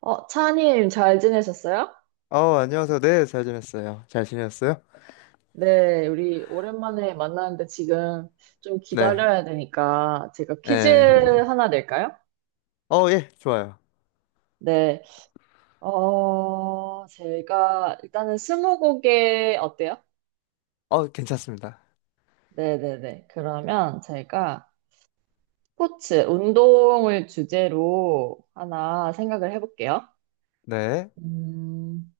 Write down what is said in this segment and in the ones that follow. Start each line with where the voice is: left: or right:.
right: 차님, 잘 지내셨어요?
left: 안녕하세요. 네, 잘 지냈어요. 잘 지냈어요?
right: 네, 우리 오랜만에 만나는데 지금 좀
left: 네.
right: 기다려야 되니까 제가 퀴즈
left: 예.
right: 하나 낼까요?
left: 좋아요.
right: 네, 제가 일단은 스무고개 어때요?
left: 괜찮습니다.
right: 네네네. 그러면 제가 스포츠, 운동을 주제로 하나 생각을 해볼게요.
left: 네.
right: 음,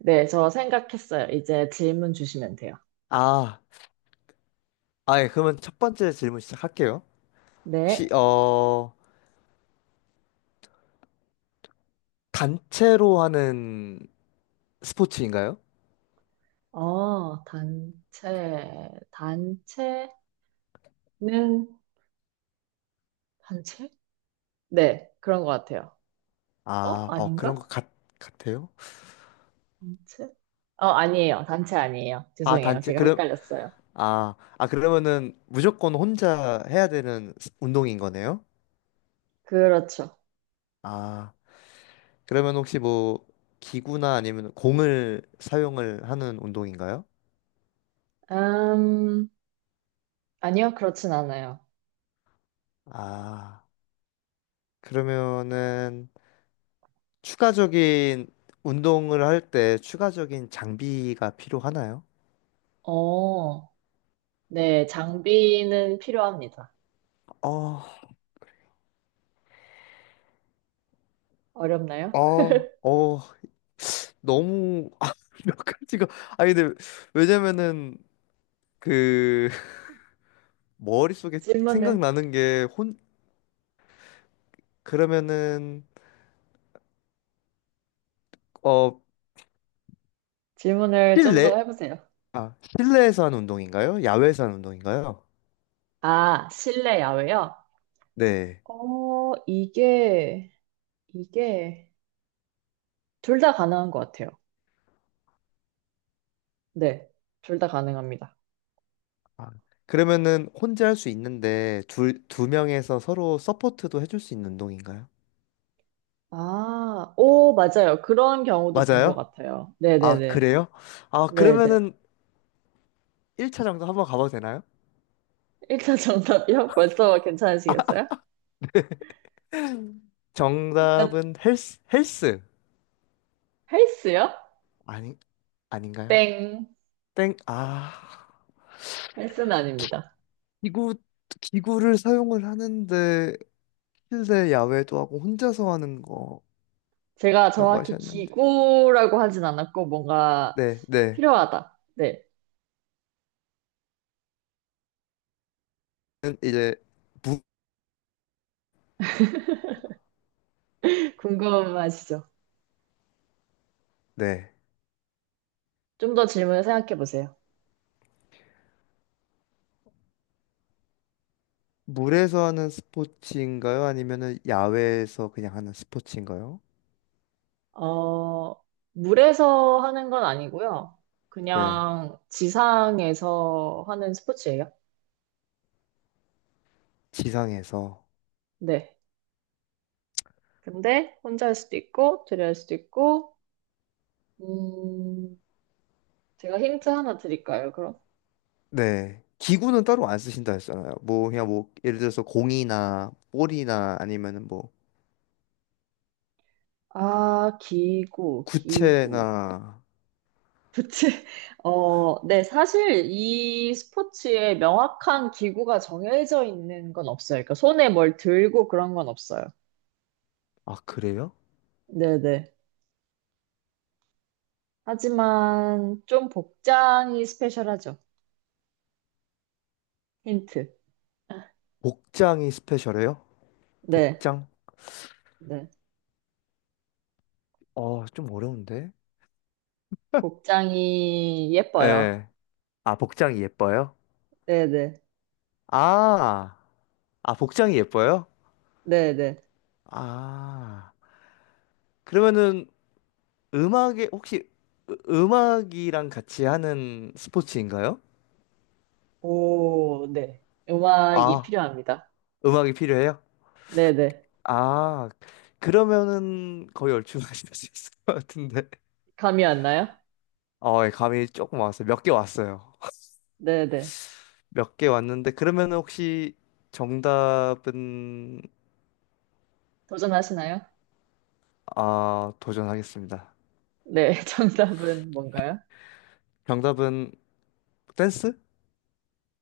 right: 네, 저 생각했어요. 이제 질문 주시면 돼요.
left: 아, 예, 그러면 첫 번째 질문 시작할게요. 혹시,
right: 네.
left: 단체로 하는 스포츠인가요?
right: 단체, 단체. 는 단체? 네, 그런 것 같아요. 어?
left: 아, 그런
right: 아닌가?
left: 것 같, 같아요?
right: 단체? 아니에요. 단체 아니에요.
left: 아,
right: 죄송해요.
left: 단체,
right: 제가
left: 그럼,
right: 헷갈렸어요.
left: 아, 그러면은 무조건 혼자 해야 되는 운동인 거네요?
right: 그렇죠.
left: 아, 그러면 혹시 뭐, 기구나 아니면 공을 사용을 하는 운동인가요?
right: 음, 아니요, 그렇진 않아요.
left: 아. 그러면은 추가적인 운동을 할 때 추가적인 장비가 필요하나요?
right: 어, 네, 장비는 필요합니다.
left: 어,
right: 어렵나요?
left: 어, 어, 너무 아, 몇 가지가 아니 근데 왜냐면은 그 머릿속에
right: 질문을,
left: 생각나는 게 혼 그러면은 어
right: 질문을 좀 더
left: 실내
right: 해보세요.
left: 아 실내에서 하는 운동인가요? 야외에서 하는 운동인가요?
right: 아, 실내, 야외요?
left: 네.
right: 어, 이게, 이게, 둘 다 가능한 것 같아요. 네, 둘 다 가능합니다.
left: 아, 그러면은 혼자 할 수 있는데 둘 두 명에서 서로 서포트도 해줄 수 있는 운동인가요?
right: 아, 오, 맞아요. 그런 경우도 본 것
left: 맞아요?
right: 같아요.
left: 아,
right: 네네네.
left: 그래요? 아,
right: 네네.
left: 그러면은 1차 정답 한번 가봐도 되나요?
right: 1차 정답이요? 벌써 괜찮으시겠어요? 일단
left: 정답은 헬스.
right: 헬스요?
left: 아니, 아닌가요?
right: 땡.
left: 땡, 아,
right: 헬스는 아닙니다.
left: 기구, 기구를 사용을 하는데, 실내 야외도 하고 혼자서 하는 거라고
right: 제가 정확히
left: 하셨는데.
right: 기구라고 하진 않았고, 뭔가
left: 네, 네.
right: 필요하다. 네.
left: 는 이제, 무,
right: 궁금하시죠?
left: 네.
right: 좀 더 질문을 생각해 보세요.
left: 물에서 하는 스포츠인가요? 아니면은 야외에서 그냥 하는 스포츠인가요?
right: 어, 물에서 하는 건 아니고요.
left: 네.
right: 그냥 지상에서 하는 스포츠예요.
left: 지상에서.
right: 네. 근데 혼자 할 수도 있고, 둘이 할 수도 있고, 음, 제가 힌트 하나 드릴까요, 그럼?
left: 네. 기구는 따로 안 쓰신다 했잖아요. 뭐 그냥 뭐 예를 들어서 공이나 볼이나 아니면은 뭐
right: 아, 기구, 기구.
left: 구체나
right: 그치? 네, 사실 이 스포츠에 명확한 기구가 정해져 있는 건 없어요. 그러니까 손에 뭘 들고 그런 건 없어요.
left: 아 그래요?
right: 네네. 하지만 좀 복장이 스페셜하죠. 힌트.
left: 복장이 스페셜해요?
right: 네,
left: 복장?
right: 네.
left: 좀 어려운데.
right: 복장이 예뻐요.
left: 예. 아, 복장이 예뻐요?
right: 네네.
left: 아. 아, 복장이 예뻐요?
right: 네네.
left: 아. 그러면은 음악에 혹시 음악이랑 같이 하는 스포츠인가요?
right: 오, 네. 음악이
left: 아,
right: 필요합니다.
left: 음악이 필요해요?
right: 네네.
left: 아, 그러면은 거의 얼추 하실 수 있을 것 같은데.
right: 감이 안 나요?
left: 예, 감이 조금 왔어요. 몇 개 왔어요.
right: 네네.
left: 몇 개 왔는데, 그러면은 혹시 정답은,
right: 도전하시나요?
left: 아, 도전하겠습니다.
right: 네. 정답은 뭔가요?
left: 정답은 댄스?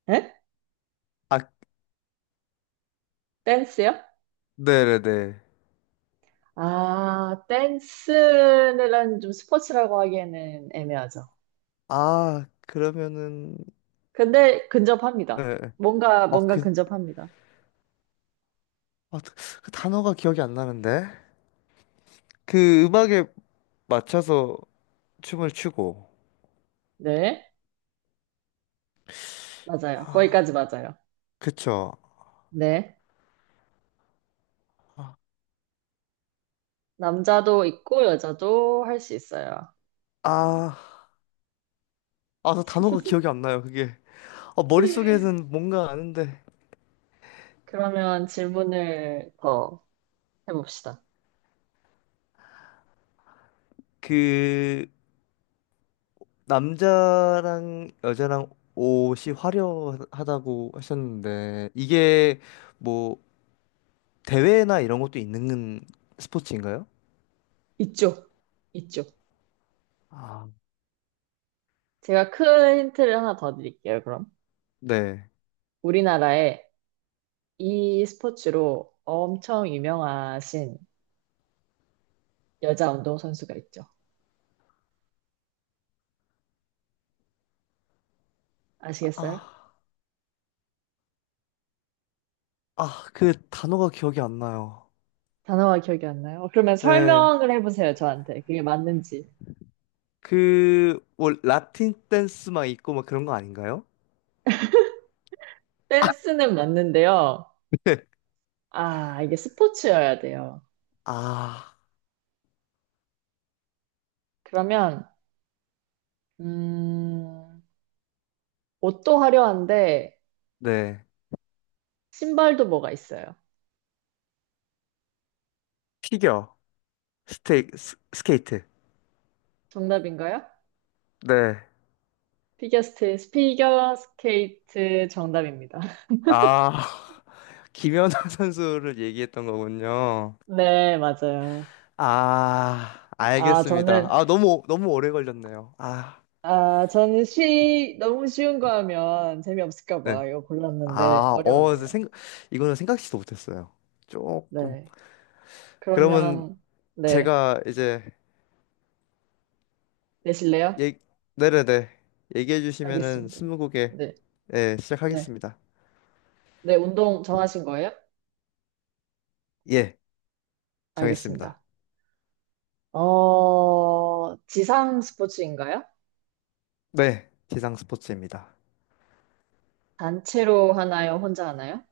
right: 네?
left: 아,
right: 댄스요?
left: 네네네.
right: 아, 댄스는 좀 스포츠라고 하기에는 애매하죠.
left: 아, 그러면은,
right: 근데
left: 예.
right: 근접합니다.
left: 예.
right: 뭔가,
left: 아,
right: 뭔가
left: 그,
right: 근접합니다.
left: 아, 그 그 단어가 기억이 안 나는데? 그 음악에 맞춰서 춤을 추고,
right: 네. 맞아요. 거기까지 맞아요.
left: 그쵸?
right: 네. 남자도 있고 여자도 할 수 있어요.
left: 아, 아, 그 단어가 기억이 안 나요, 그게. 머릿속에는 뭔가 아는데
right: 그러면 질문을 더 해봅시다.
left: 그 남자랑 여자랑 옷이 화려하다고 하셨는데 이게 뭐 대회나 이런 것도 있는 스포츠인가요?
right: 있죠? 있죠?
left: 아,
right: 제가 큰 힌트를 하나 더 드릴게요, 그럼.
left: 네.
right: 우리나라에 이 스포츠로 엄청 유명하신 여자 운동선수가 있죠. 아시겠어요?
left: 아, 아, 그 단어가 기억이 안 나요.
right: 단어가 기억이 안 나요? 그러면
left: 네
right: 설명을 해보세요, 저한테. 그게 맞는지.
left: 그 뭐 라틴 댄스 막 있고 막 그런 거 아닌가요?
right: 댄스는 맞는데요. 아, 이게 스포츠여야 돼요.
left: 아,
right: 그러면, 음, 옷도 화려한데,
left: 네.
right: 신발도 뭐가 있어요?
left: 피겨, 스케이트.
right: 정답인가요?
left: 네.
right: 피겨 스케이트, 피겨 스케이트 정답입니다.
left: 아, 김연아 선수를 얘기했던 거군요.
right: 네, 맞아요.
left: 아,
right: 아,
left: 알겠습니다.
right: 저는,
left: 아, 너무, 너무 오래 걸렸네요. 아,
right: 아, 저는 너무 쉬운 거 하면 재미없을까
left: 네.
right: 봐 이거 골랐는데
left: 아,
right: 어려웠네요.
left: 이거는 생각지도 못했어요. 조금.
right: 네.
left: 그러면
right: 그러면, 네.
left: 제가 이제,
right: 내실래요?
left: 얘, 네네네. 얘기해 주시면은
right: 알겠습니다.
left: 스무고개,
right: 네.
left: 예,
right: 네.
left: 시작하겠습니다.
right: 네, 운동 정하신 거예요?
left: 예, 정했습니다.
right: 알겠습니다. 지상 스포츠인가요?
left: 네, 지상 스포츠입니다.
right: 단체로 하나요? 혼자 하나요?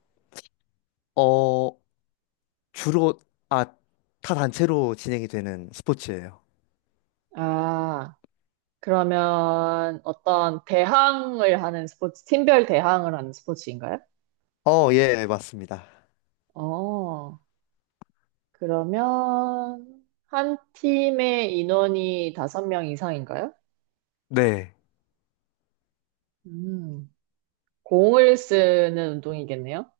left: 어, 주로, 아, 타 단체로 진행이 되는 스포츠예요.
right: 아, 그러면 어떤 대항을 하는 스포츠, 팀별 대항을 하는 스포츠인가요?
left: 예, 맞습니다.
right: 어, 그러면 한 팀의 인원이 다섯 명 이상인가요?
left: 네,
right: 음, 공을 쓰는 운동이겠네요.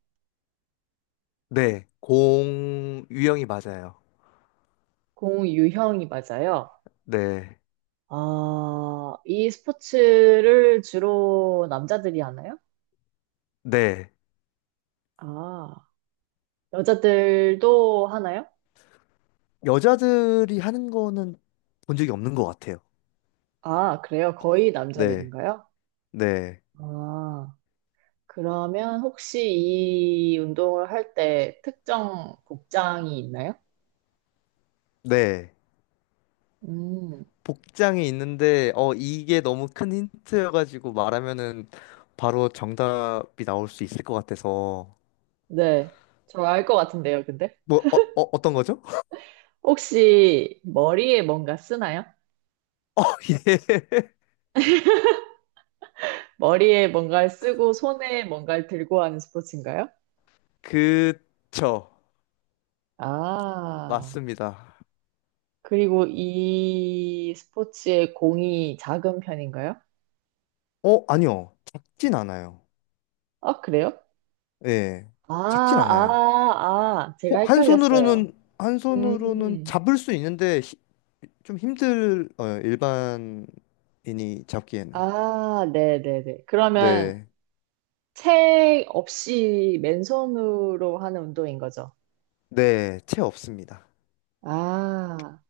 left: 네, 공 유형이 맞아요.
right: 공 유형이 맞아요.
left: 네,
right: 아, 이 스포츠를 주로 남자들이 하나요?
left: 네.
right: 아, 여자들도 하나요?
left: 여자들이 하는 거는 본 적이 없는 것 같아요.
right: 아, 그래요? 거의
left: 네,
right: 남자들인가요?
left: 네,
right: 아, 그러면 혹시 이 운동을 할 때 특정 복장이 있나요?
left: 네.
right: 음,
left: 복장이 있는데, 이게 너무 큰 힌트여가지고 말하면은 바로 정답이 나올 수 있을 것 같아서.
right: 네. 저 알 것 같은데요, 근데.
left: 뭐, 어떤 거죠?
right: 혹시 머리에 뭔가 쓰나요?
left: 예.
right: 머리에 뭔가를 쓰고 손에 뭔가를 들고 하는 스포츠인가요?
left: 그쵸.
right: 아,
left: 맞습니다.
right: 그리고 이 스포츠의 공이 작은 편인가요?
left: 어, 아니요. 작진 않아요.
right: 아, 그래요?
left: 예.
right: 아,
left: 작진 않아요.
right: 아, 아, 제가 헷갈렸어요.
left: 한 손으로는
right: 음,
left: 잡을 수 있는데 좀 힘들, 일반인이 잡기에는.
right: 아, 네네네. 그러면
left: 네.
right: 채 없이 맨손으로 하는 운동인 거죠?
left: 네, 채 없습니다.
right: 아,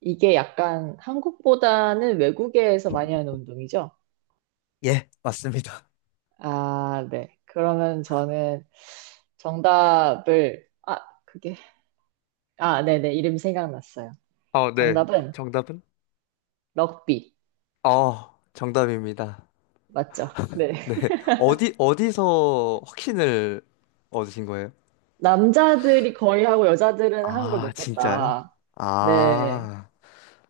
right: 이게 약간 한국보다는 외국에서 많이 하는 운동이죠?
left: 예, 맞습니다.
right: 아, 네. 그러면 저는 정답을, 아, 그게, 아, 네네. 이름 생각났어요.
left: 네.
right: 정답은
left: 정답은?
right: 럭비.
left: 정답입니다.
right: 맞죠? 네.
left: 네. 어디, 어디서 확신을 얻으신 거예요?
right: 남자들이 거의 하고 여자들은 하는 걸
left: 아,
right: 못
left: 진짜요?
right: 봤다. 네.
left: 아,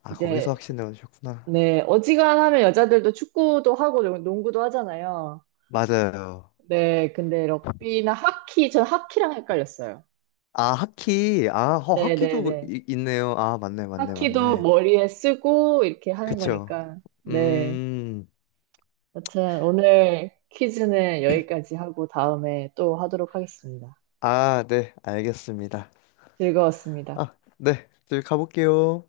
left: 아 거기서
right: 이제,
left: 확신을 얻으셨구나.
right: 네. 어지간하면 여자들도 축구도 하고 농구도 하잖아요.
left: 맞아요.
right: 네. 근데 럭비나 하키, 전 하키랑 헷갈렸어요.
left: 아, 하키. 아, 하키도
right: 네네네.
left: 있네요. 아, 맞네, 맞네,
right: 하키도
left: 맞네.
right: 머리에 쓰고 이렇게 하는
left: 그쵸?
right: 거니까. 네.
left: 음,
right: 여튼 오늘 퀴즈는 여기까지 하고 다음에 또 하도록 하겠습니다.
left: 아, 네, 알겠습니다.
right: 즐거웠습니다.
left: 아, 네, 저희 가볼게요.